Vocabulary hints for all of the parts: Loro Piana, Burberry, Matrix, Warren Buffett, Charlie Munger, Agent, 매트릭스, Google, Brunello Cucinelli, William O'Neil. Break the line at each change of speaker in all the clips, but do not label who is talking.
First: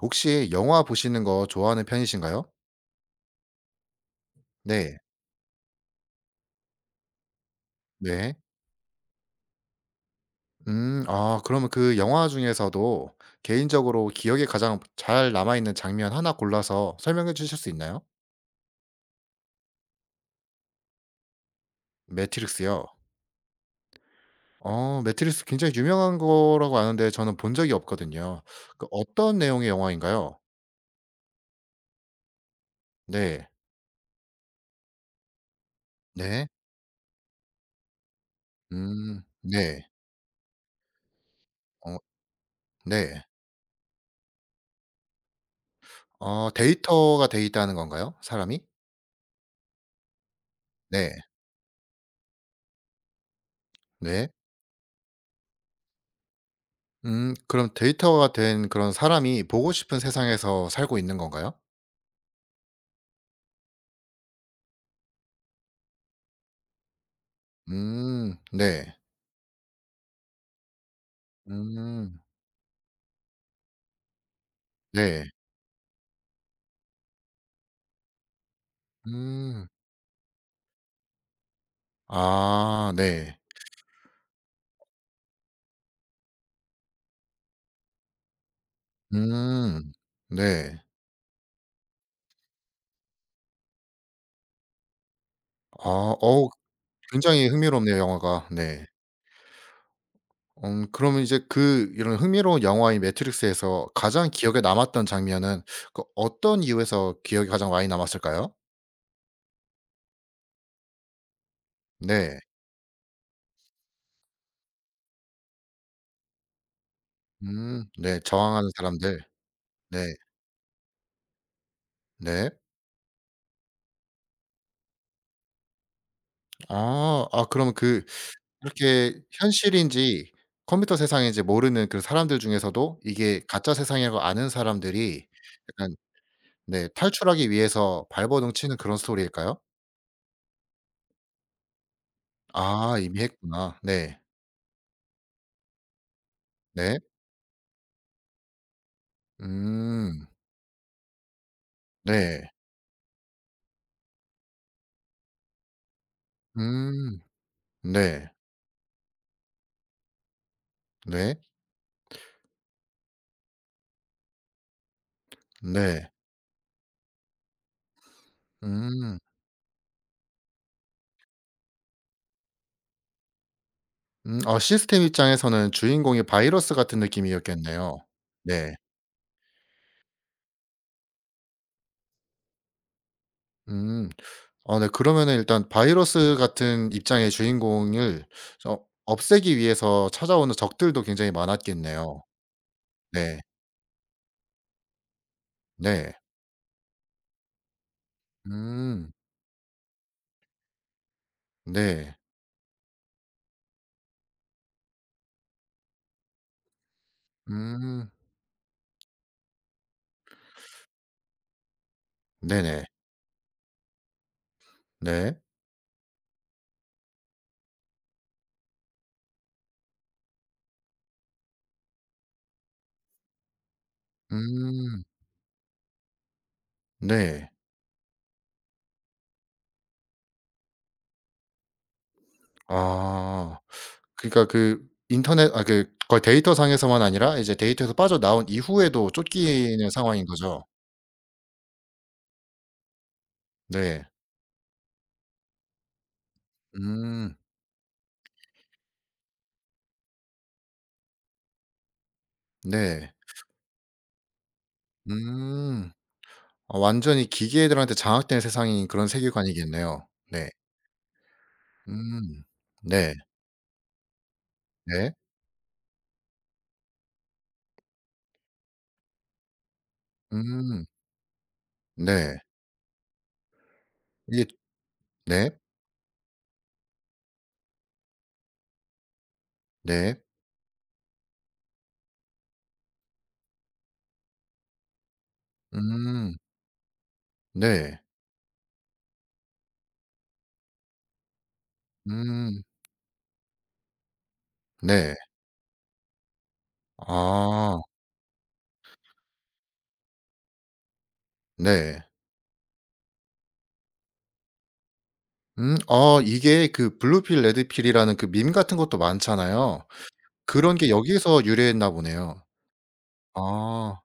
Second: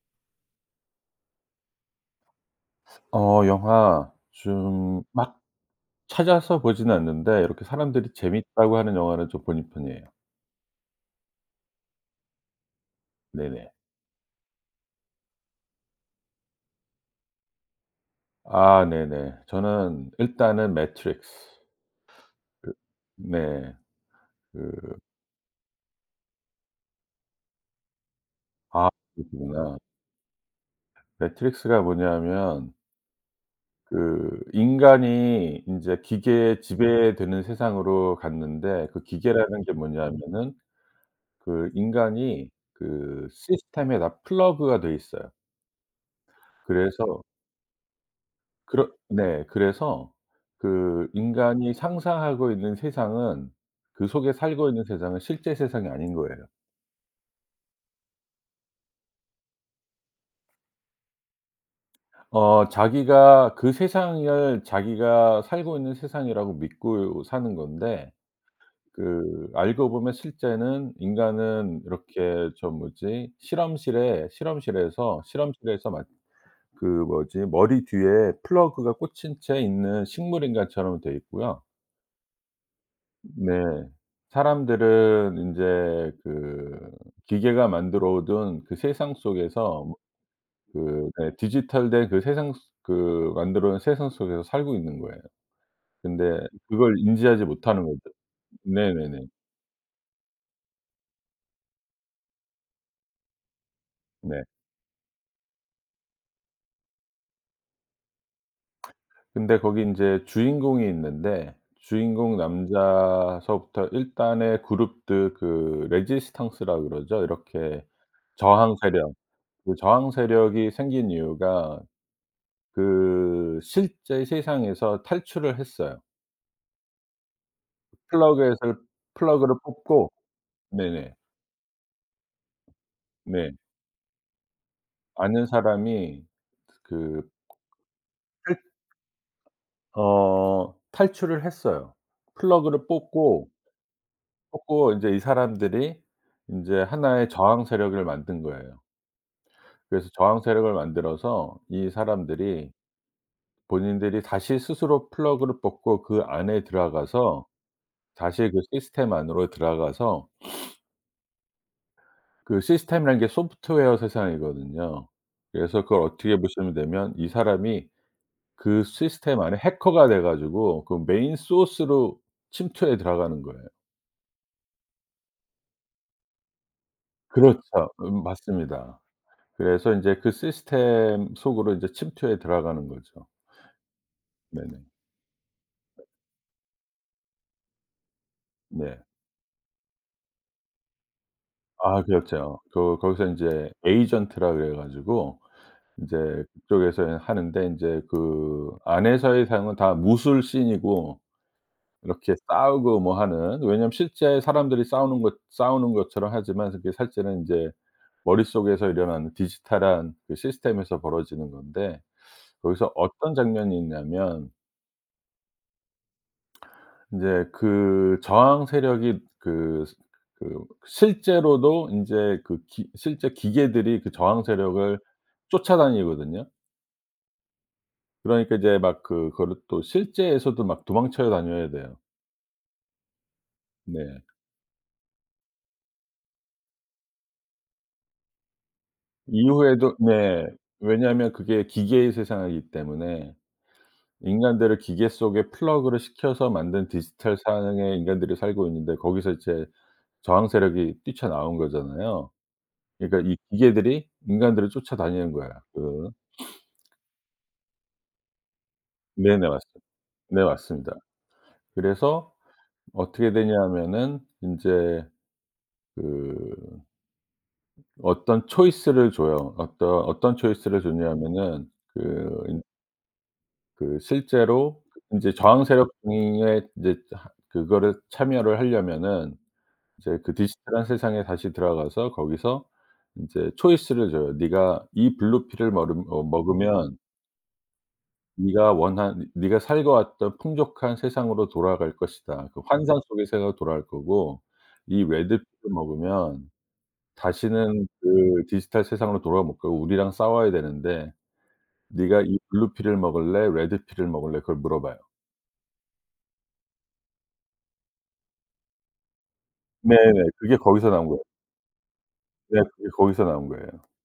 혹시 영화 보시는 거 좋아하는 편이신가요?
영화
네.
좀 막 찾아서 보지는 않는데 이렇게 사람들이
네.
재밌다고 하는 영화는 좀 보는 편이에요.
음. 아 그러면 그 영화 중에서도
네네.
개인적으로 기억에 가장 잘 남아 있는 장면 하나 골라서 설명해 주실 수 있나요?
아 네네. 저는 일단은 매트릭스. 그
매트릭스요?
네. 그
어 매트릭스 굉장히 유명한 거라고 아는데 저는 본 적이 없거든요. 그
아
어떤 내용의
그러시구나.
영화인가요?
매트릭스가 뭐냐면
네.
그 인간이 인제
네.
기계에 지배되는 세상으로 갔는데 그
음.
기계라는 게
네.
뭐냐면은 그
어
인간이
네.
그 시스템에 다 플러그가 돼 있어요.
어
그래서
데이터가 돼 있다는 건가요? 사람이?
그렇 네. 그래서 그
네.
인간이 상상하고 있는 세상은 그
네.
속에 살고 있는 세상은 실제 세상이 아닌 거예요.
그럼 데이터가 된 그런 사람이 보고 싶은 세상에서 살고 있는 건가요?
어 자기가 그 세상을 자기가 살고 있는 세상이라고 믿고 사는 건데
네.
그 알고 보면 실제는 인간은
음
이렇게 저 뭐지
네.
실험실에서 막 그 뭐지 머리 뒤에 플러그가 꽂힌 채
음.
있는 식물 인간처럼 돼 있고요.
아 네.
네. 사람들은 인제 그 기계가 만들어 오던 그 세상 속에서
음
뭐
네.
그네 디지털된 그 세상 속 그 만들어 온 세상 속에서 살고 있는 거예요.
아
근데
어우
그걸 인지하지
굉장히
못하는
흥미롭네요
거죠.
영화가. 네.
네네네.
그러면 이제 그 이런 흥미로운 영화인 매트릭스에서 가장
네.
기억에 남았던 장면은 그 어떤 이유에서 기억에 가장 많이 남았을까요?
근데 거기 인제 주인공이 있는데 주인공
네.
남자서부터 일단의 그룹들 그 레지스탕스라 그러죠. 이렇게
네 저항하는
저항 세력.
사람들.
그 저항
네.
세력이 생긴 이유가
네.
그 실제 세상에서 탈출을 했어요.
아. 아 그럼 그
플러그에서
이렇게
플러그를 뽑고
현실인지 컴퓨터
네네.
세상인지 모르는 그런 사람들 중에서도 이게
네.
가짜 세상이라고 아는 사람들이
아는
약간
사람이
네
그
탈출하기 위해서 발버둥
탈
치는 그런 스토리일까요?
어 탈출을 했어요. 플러그를
아 이미
뽑고
했구나. 네.
뽑고 인제 이 사람들이 인제
네.
하나의 저항 세력을 만든 거예요. 그래서
음.
저항 세력을 만들어서 이
네.
사람들이 본인들이 다시 스스로 플러그를 뽑고 그 안에
음.
들어가서
네.
다시 그 시스템 안으로 들어가서
네.
그 시스템이라는 게 소프트웨어 세상이거든요. 그래서 그걸
네.
어떻게 보시면 되면 이 사람이 그
음.
시스템 안에 해커가 돼 가지고 그 메인 소스로 침투해 들어가는 거예요.
아 시스템 입장에서는 주인공이 바이러스 같은
그렇죠.
느낌이었겠네요. 네.
맞습니다. 그래서 인제 그 시스템 속으로 인제 침투해 들어가는 거죠.
음. 아
네네.
네. 그러면은 일단 바이러스 같은 입장의 주인공을 어
네.
없애기 위해서 찾아오는 적들도 굉장히
아
많았겠네요.
그렇죠. 그 거기서
네.
인제 에이전트라 그래 가지고
네.
인제 그쪽에서 하는데 인제 그
음.
안에서의 사용은 다 무술 씬이고
네.
이렇게 싸우고 뭐 하는 왜냐면 실제 사람들이 싸우는 것처럼 하지만 그게 실제는 인제
음.
머릿속에서 일어나는 디지털한 그 시스템에서 벌어지는 건데
네네.
거기서 어떤 장면이 있냐면
네.
인제 그 저항 세력이 그 스 그 실제로도 인제 그 기 실제 기계들이 그 저항 세력을
음.
쫓아다니거든요.
네.
그러니까 이제 막 그거를 또 실제에서도 막 도망쳐 다녀야 돼요.
아.
네.
그러니까 그 인터넷 아 그 거의 데이터 상에서만 아니라 이제 데이터에서 빠져나온 이후에도 쫓기는
이후에도
상황인
네.
거죠?
왜냐하면 그게 기계의 세상이기 때문에
네.
인간들을 기계 속에 플러그를 시켜서 만든
음.
디지털 상황에 인간들이 살고 있는데 거기서 이제 저항 세력이 뛰쳐나온 거잖아요.
네.
그러니까 이 기계들이 인간들을 쫓아다니는 거야
음.
그
아 완전히 기계들한테 장악된 세상인 그런
네네. 맞습
세계관이겠네요.
네
네.
맞습니다. 그래서
음. 네.
어떻게 되냐 면은 인제
네.
그 어떤 초이스를 줘요. 어떤 초이스를
음.
줬냐 면은
네.
그 그
이게
실제로 이제
네.
저항 세력 중에 이제 하 그거를 참여를 하려면은 이제
네.
그 디지털한 세상에 다시 들어가서 거기서 인제 choice를 줘요. "네가 이 블루 필을 머름 어
음.
먹으면
네.
네가 살고왔던 풍족한 세상으로 돌아갈 것이다. 그
음.
환상 속의 세상으로 돌아갈 거고 이
네.
레드 필을 먹으면
아.
다시는 그 디지털 세상으로 돌아가 못 가고 우리랑 싸워야 되는데
네.
네가 이 블루 필을 먹을래? 레드 필을 먹을래?" 그걸 물어봐요.
음. 아 이게 그 블루 필 레드 필이라는 그 밈 같은 것도 많잖아요.
네네. 그게
그런 게
거기서 나온 거예요.
여기서 유래했나 보네요.
네 그게 거기서 나온 거예요.
아.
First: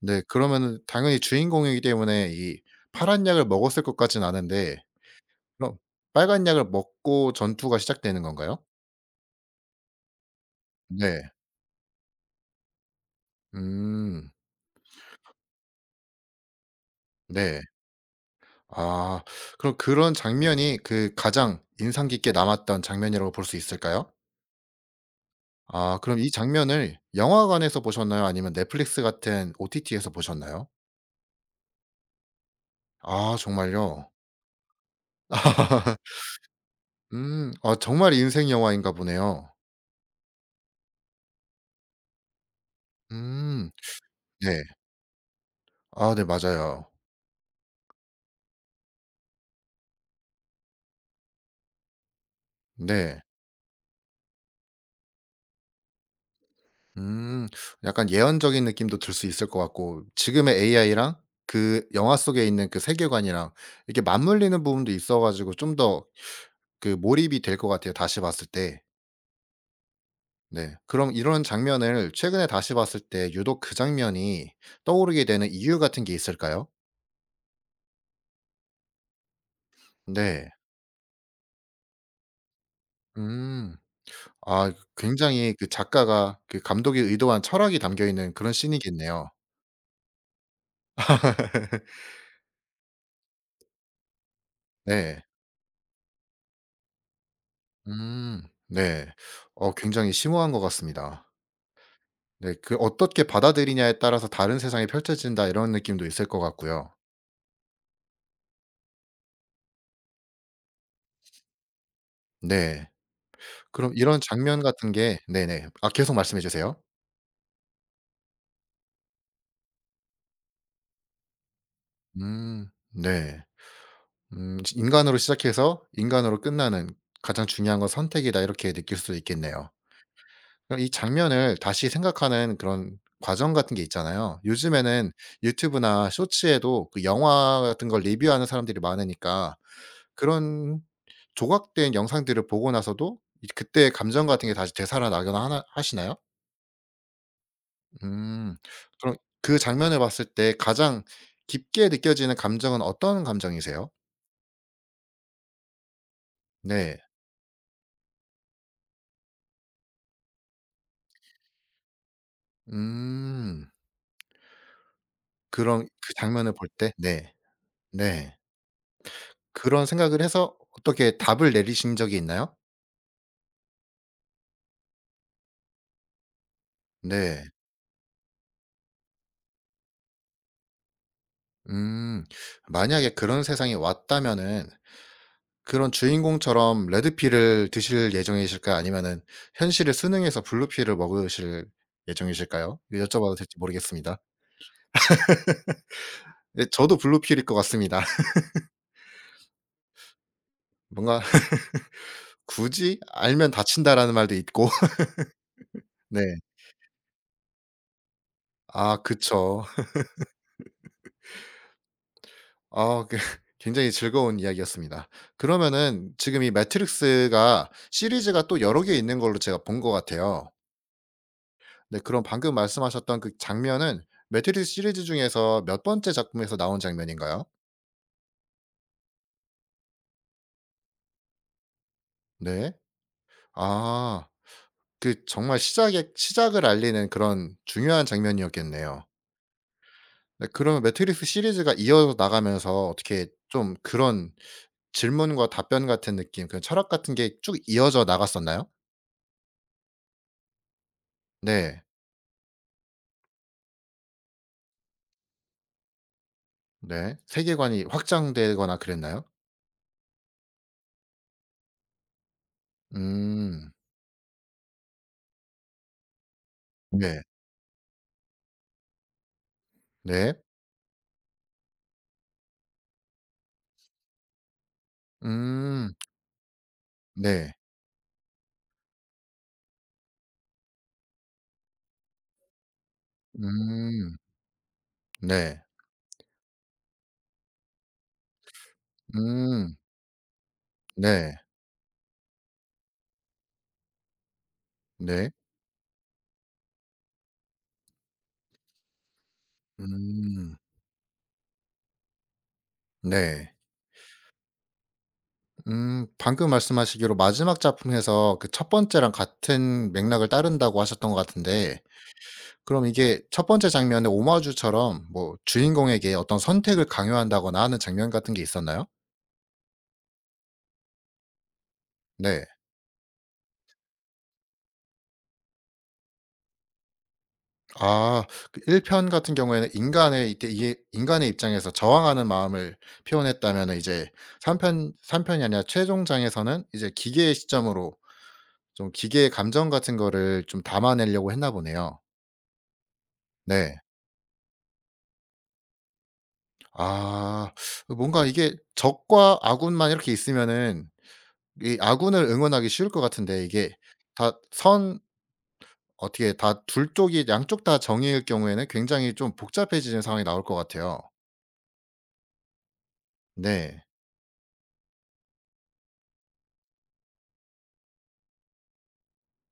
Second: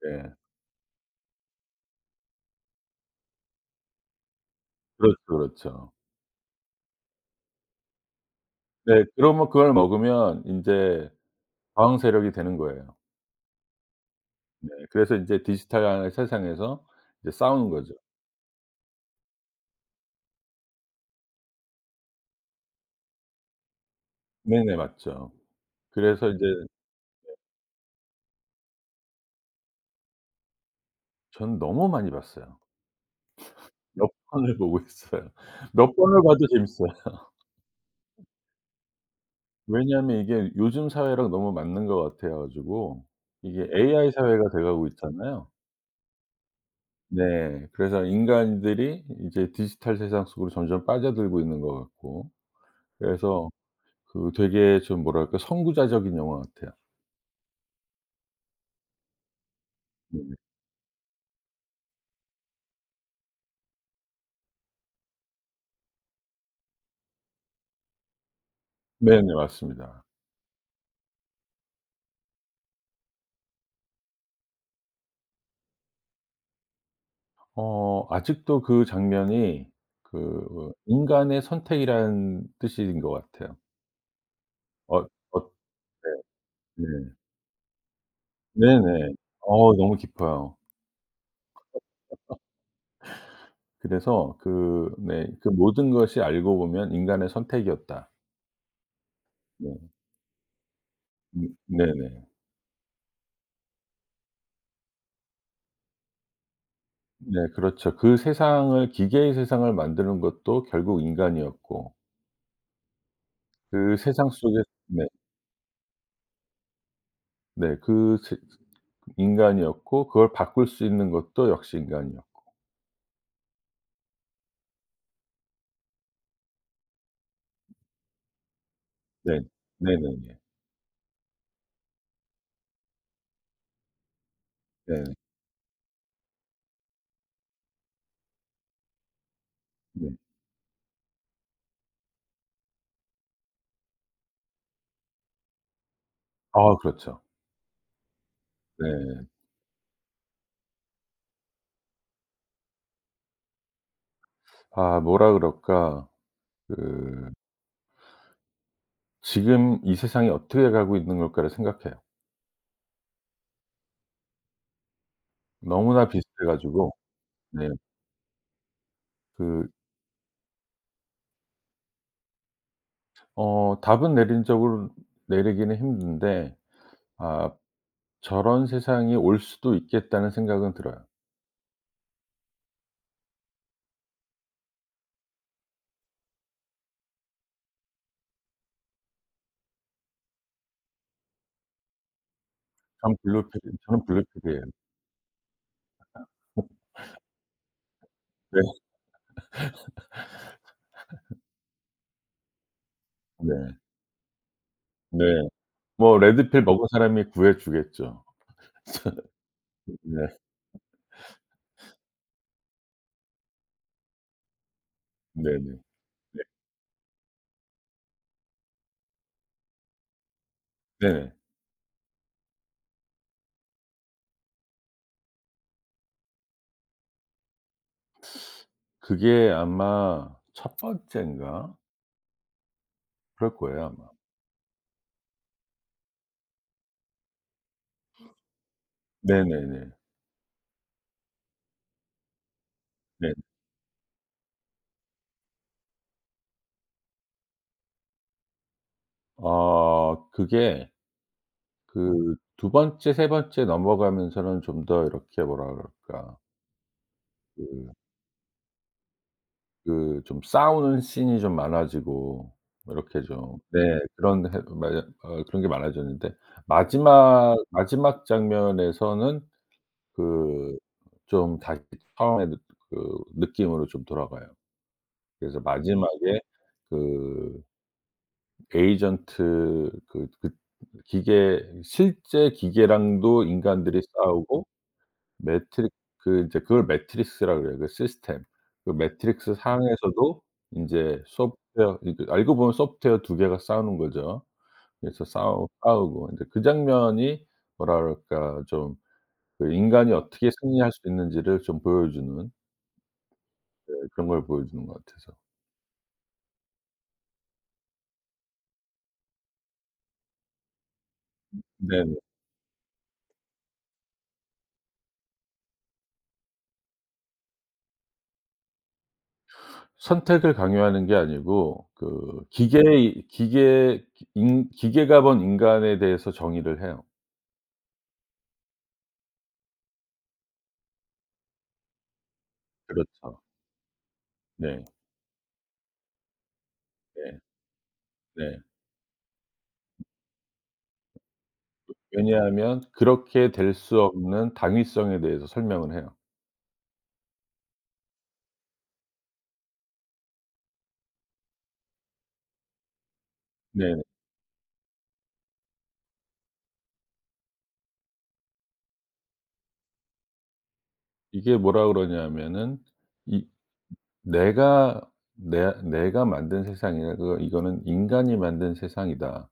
네.
네.
그러면은 당연히 주인공이기 때문에 이 파란 약을 먹었을 것 같진 않은데
그렇죠,
그럼
그렇죠.
빨간 약을 먹고 전투가 시작되는 건가요?
네. 그러면 그걸 먹으면 인제
네.
저항 세력이 되는 거예요.
음.
네. 그래서 인제 디지털 세상에서 이제
네.
싸우는 거죠.
아. 그럼 그런 장면이 그 가장 인상 깊게 남았던 장면이라고 볼 수 있을까요?
네네. 맞죠.
아 그럼
그래서
이
인제
장면을 영화관에서 보셨나요? 아니면 넷플릭스 같은 OTT에서 보셨나요?
전 너무 많이 봤어요.
아
몇
정말요?
번을 보고 있어요. 몇 번을 봐도 재밌어요.
아 정말 인생 영화인가 보네요.
왜냐하면 이게 요즘 사회랑 너무 맞는 것 같아 가지고 이게
음.
AI 사회가
네.
돼 가고 있잖아요.
아 네 맞아요.
네. 그래서 인간들이 이제 디지털 세상 속으로 점점 빠져들고 있는 것 같고
네.
그래서 그 되게 좀 뭐랄까 선구자적인 영화 같아요.
음. 약간 예언적인 느낌도 들 수 있을 것 같고
네네.
지금의 AI랑 그 영화 속에 있는 그 세계관이랑 이렇게 맞물리는 부분도 있어 가지고 좀더 그 몰입이 될 것 같아요 다시 봤을 때.
네네. 맞습니다.
네. 그럼 이런 장면을 최근에 다시 봤을 때 유독 그 장면이 떠오르게 되는 이유 같은 게 있을까요?
어 아직도 그 장면이
네.
그 인간의 선택이라는 뜻인 것 같아요.
음. 아
어 어
굉장히 그
네.
작가가 그
네.
감독이 의도한 철학이 담겨 있는 그런
네네.
씬이겠네요.
어우 너무 깊어요. 그래서 그
네.
네 그 모든 것이 알고 보면 인간의 선택이었다.
음. 네.
네.
어 굉장히 심오한 것 같습니다.
네네.
네. 그 어떻게 받아들이냐에 따라서 다른 세상이 펼쳐진다 이런 느낌도 있을 것 같고요.
네 그렇죠. 그 세상을 기계의 세상을 만드는 것도 결국 인간이었고
네. 그럼
그
이런
세상
장면
속에
같은
네.
게 네네. 아 계속 말씀해 주세요.
네 그 세 인간이었고 그걸 바꿀 수 있는 것도 역시 인간이었고.
네. 시 '인간으로 시작해서 인간으로 끝나는 가장 중요한 건 선택이다.' 이렇게 느낄 수도
네.
있겠네요.
네네네.
그럼 이 장면을 다시 생각하는 그런 과정 같은 게 있잖아요.
네.
요즘에는 유튜브나 쇼츠에도 그 영화 같은 걸 리뷰하는 사람들이 많으니까
네.
그런 조각된 영상들을 보고 나서도 이 그때의 감정 같은 게 다시 되살아나거나 하나 하시나요?
아 그렇죠.
음. 그럼
네.
그 장면을 봤을 때 가장 깊게 느껴지는 감정은 어떤 감정이세요?
아 뭐라 그럴까.
네.
그 '지금 이 세상이 어떻게 가고 있는 걸까.'를 생각해요.
음. 그런
너무나
그
비슷해
장면을 볼
가지고
때 네.
네
네.
그
그런 생각을 해서 어떻게 답을 내리신 적이 있나요?
어 답은 내린적으로 내리기는 힘든데
네.
아 '저런 세상이 올 수도 있겠다.'는 생각은 들어요.
음. 만약에 그런 세상이 왔다면은 그런 주인공처럼 레드필을 드실 예정이실까요? 아니면은 현실에 순응해서 블루필을 먹으실 예정이실까요? 이거
전
여쭤봐도 될지
블루필 저는
모르겠습니다.
블루필이에요.
네 저도 블루필일 것 같습니다.
네.
뭔가 '굳이 알면
네.
다친다.'라는 말도 있고.
네. 뭐
네.
레드필 먹은 사람이 구해 주겠죠.
아 그쵸.
네.
어 그 굉장히 즐거운 이야기였습니다.
네네.
그러면은
네.
지금 이 매트릭스가 시리즈가 또 여러 개 있는 걸로 제가 본 것 같아요.
네네.
네 그럼 방금 말씀하셨던 그 장면은 매트릭스 시리즈 중에서 몇 번째 작품에서 나온 장면인가요?
그게 아마 첫 번째인가
네.
그럴 거예요 아마.
아 그 정말 시작의 시작을 알리는 그런 중요한 장면이었겠네요.
네네네.
네 그러면 매트릭스 시리즈가 이어서 나가면서 어떻게
네.
좀 그런 질문과 답변 같은 느낌 그런 철학 같은 게 쭉 이어져 나갔었나요?
어 그게
네.
그 두 번째, 세 번째 넘어가면서는 좀 더 이렇게 뭐라 그럴까
네. 세계관이
그
확장되거나 그랬나요?
좀 싸우는 씬이 좀 많아지고 이렇게 좀
음.
네 그런 해 맞아 어 그런 게 많아졌는데
네.
마지막 장면에서는
네.
그 좀 다시 처음의 느 그 느낌으로 좀 돌아가요. 그래서
음.
마지막에
네.
그 에이전트 기계 실제 기계랑도 인간들이
음.
싸우고
네.
매트릭 그 이제 그걸 매트릭스라 그래요 그 시스템. 그 매트릭스
음.
상에서도 인제
네.
소프트웨어 이게 알고 보면 소프트웨어 두 개가 싸우는 거죠. 그래서
네.
싸우고 인제 그 장면이 뭐라 그럴까 좀 그 인간이 어떻게
음.
승리할 수 있는지를 좀 보여주는
네.
네 그런 걸 보여주는 것 같아서.
방금 말씀하시기로 마지막 작품에서 그 첫 번째랑 같은 맥락을 따른다고 하셨던 것 같은데
네네.
그럼 이게 첫 번째 장면에 오마주처럼 뭐 주인공에게 어떤 선택을 강요한다거나 하는 장면 같은 게 있었나요?
선택을 강요하는 게 아니고 그
네.
기계의 기계 기 인 기계가 본 인간에 대해서 정의를 해요.
아. 그 1 편 같은 경우에는 인간의 이때 이게 인간의 입장에서 저항하는 마음을
그렇죠.
표현했다면은 이제 3
네.
편삼 편이 아니라 최종장에서는 이제 기계의
네.
시점으로
네.
좀 기계의 감정 같은 거를 좀 담아내려고 했나 보네요.
왜냐하면 그렇게 될
네.
수 없는 당위성에 대해서 설명을 해요.
아. 그 뭔가 이게 적과 아군만 이렇게 있으면은 이 아군을 응원하기 쉬울 것 같은데 이게
네네.
다 선 어떻게 다 둘 쪽이 양쪽 다 정의일 경우에는 굉장히 좀 복잡해지는 상황이 나올 것 같아요.
이게 뭐라 그러냐면은 이
네.
"내가 내가 만든 세상이 냐그 이거는 인간이 만든 세상이다.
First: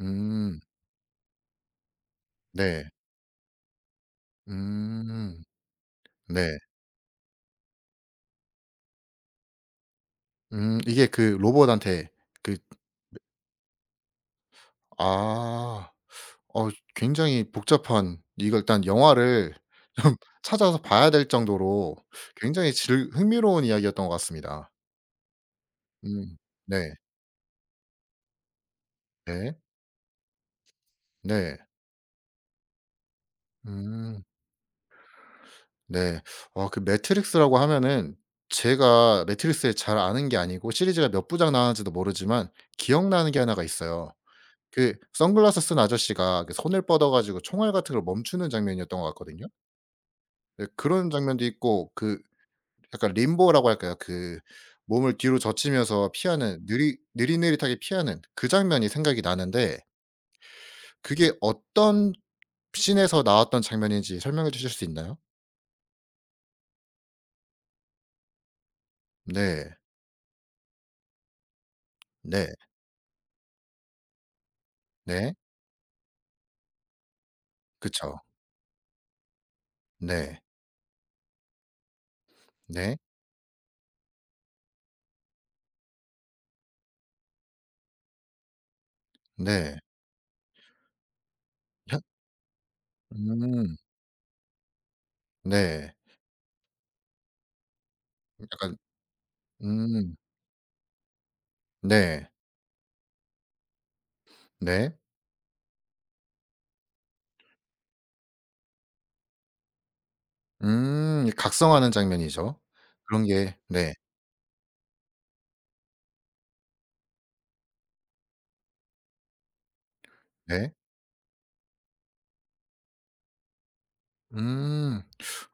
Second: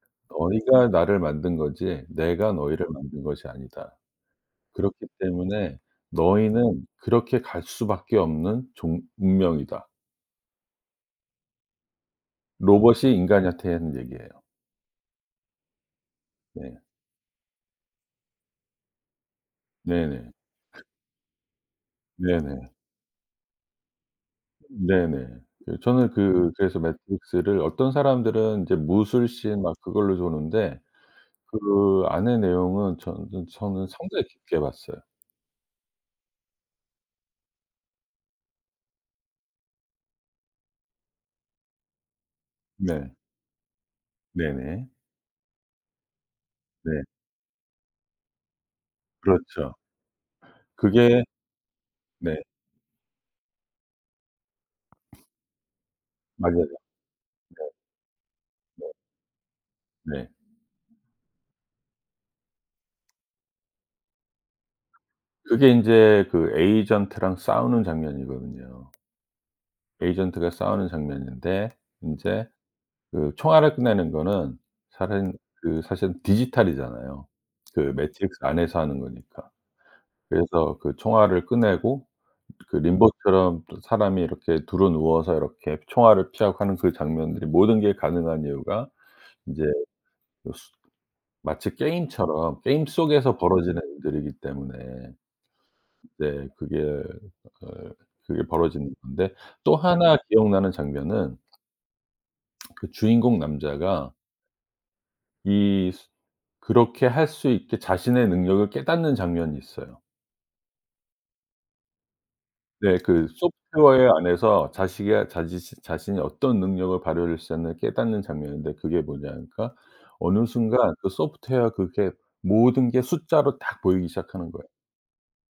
음.
너희가 나를 만든 거지 내가 너희를
네.
만든 것이 아니다. 그렇기
음.
때문에
네.
너희는 그렇게 갈 수밖에 없는 종 운명이다."
이게 그 로봇한테 그
로봇이 인간한테 하는 얘기예요.
아. 어
네.
굉장히 복잡한 이걸 일단 영화를 좀
네네.
찾아서 봐야 될 정도로
네네.
굉장히 즐 흥미로운 이야기였던 것 같습니다.
네네. 그 저는
음.
그 그래서
네.
매트릭스를 어떤 사람들은 이제
네.
무술씬 막 그걸로 조는데
네.
그 안의 내용은 저는
음.
상당히 깊게 봤어요.
네. 어 그 매트릭스라고 하면은 제가 매트릭스를 잘 아는 게 아니고 시리즈가 몇 부작 나왔는지도 모르지만
네.
기억나는 게 하나가 있어요.
네네.
그 선글라스 쓴 아저씨가 그 손을
네.
뻗어 가지고 총알 같은 걸 멈추는 장면이었던 것 같거든요.
그렇죠.
네, 그런
그게
장면도 있고 그
네.
약간 림보라고 할까요? 그 몸을 뒤로 젖히면서
맞아요.
피하는 느리 느릿느릿하게 피하는 그 장면이 생각이 나는데
네.
그게 어떤 씬에서 나왔던 장면인지 설명해 주실 수 있나요?
그게 인제 그 에이전트랑 싸우는 장면이거든요.
네.
에이전트가 싸우는 장면인데 인제
네.
그 총알을 끝내는 거는 사실은
네.
그 사실은 디지털이잖아요. 그
그쵸.
매트릭스 안에서 하는 거니까.
네.
그래서 그 총알을 꺼내고 그
네.
림보처럼 또 사람이 이렇게 두루 누워서 이렇게 총알을 피하고 하는 그 장면들이 모든 게 가능한 이유가 인제
네.
그 수 마치
혀
게임처럼 게임 속에서
음.
벌어지는 일들이기 때문에
네.
네 그게 어 그게
약간
벌어지는 건데 또
음.
하나 기억나는 장면은
네.
그 주인공 남자가
네.
이 수 그렇게 할 수 있게 자신의 능력을 깨닫는 장면이 있어요.
음. 각성하는 장면이죠.
네.
그런
그
게 네.
소프트웨어 안에서 자식이 자지 자신이 어떤 능력을 발휘할 수 있는 깨닫는 장면인데 그게 뭐냐니까 어느
네.
순간 그 소프트웨어 그게 모든 게 숫자로 딱 보이기 시작하는 거예요.
음.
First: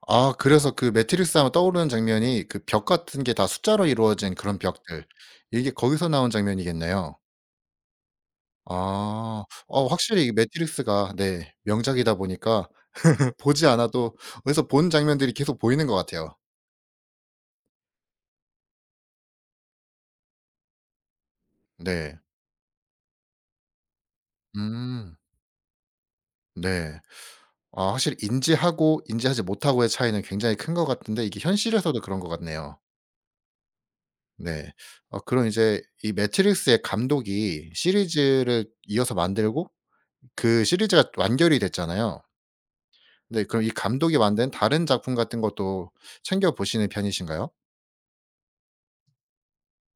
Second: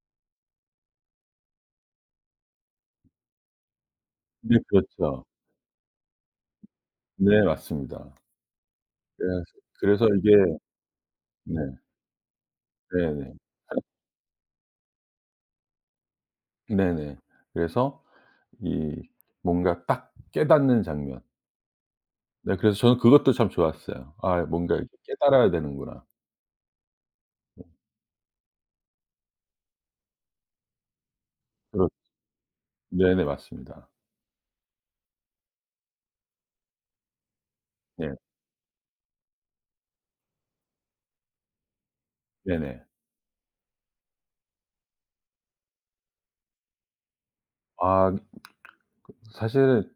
아 그래서 그 매트릭스 하면 떠오르는 장면이 그 벽 같은 게 다 숫자로 이루어진
네.
그런 벽들
그렇죠.
이게 거기서 나온 장면이겠네요.
네. 맞습니다. 그래서
아. 어
그래서
확실히 이
이게
매트릭스가 네
네.
명작이다 보니까
네네.
보지 않아도 어디서 본 장면들이 계속 보이는 것 같아요.
네네. 그래서 이 뭔가 딱 깨닫는 장면.
네.
네. 그래서 저는 그것도 참 좋았어요. '아 뭔가 이렇게
음.
깨달아야 되는구나.'
네.
네.
아 확실히 인지하고 인지하지 못하고의 차이는 굉장히 큰 것 같은데 이게
그렇
현실에서도 그런 것 같네요.
네네. 맞습니다.
네. 어 그런 이제 이 매트릭스의 감독이
네.
시리즈를 이어서 만들고 그 시리즈가 완결이 됐잖아요.
네네.
네 그럼 이 감독이 만든 다른 작품 같은 것도 챙겨 보시는 편이신가요?
아 사실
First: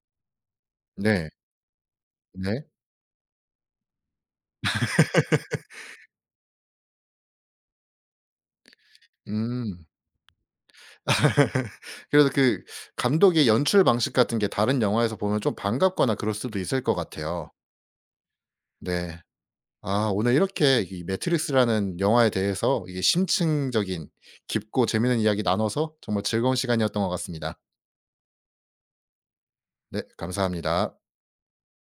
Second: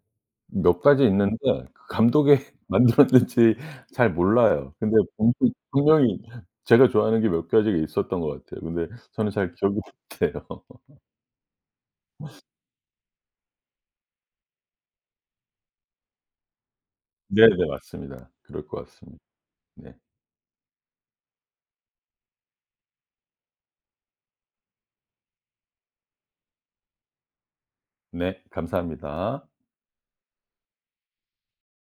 몇 가지
네.
있는데 그 감독이
네.
만들었는지 잘 몰라요. 근데 분 분 명히 제가 좋아하는 게 몇 가지가 있었던 것 같아요. 근데 저는 잘 기억이
음.
못해요.
그래서 그 감독의 연출 방식 같은 게 다른 영화에서 보면 좀 반갑거나 그럴 수도 있을 것 같아요.
네네. 맞습니다. 그럴 것
네.
같습니다. 네.
아 오늘 이렇게 이 매트릭스라는 영화에 대해서 이게 심층적인 깊고 재밌는 이야기 나눠서 정말 즐거운 시간이었던 것 같습니다.
네. 감사합니다.
네, 감사합니다.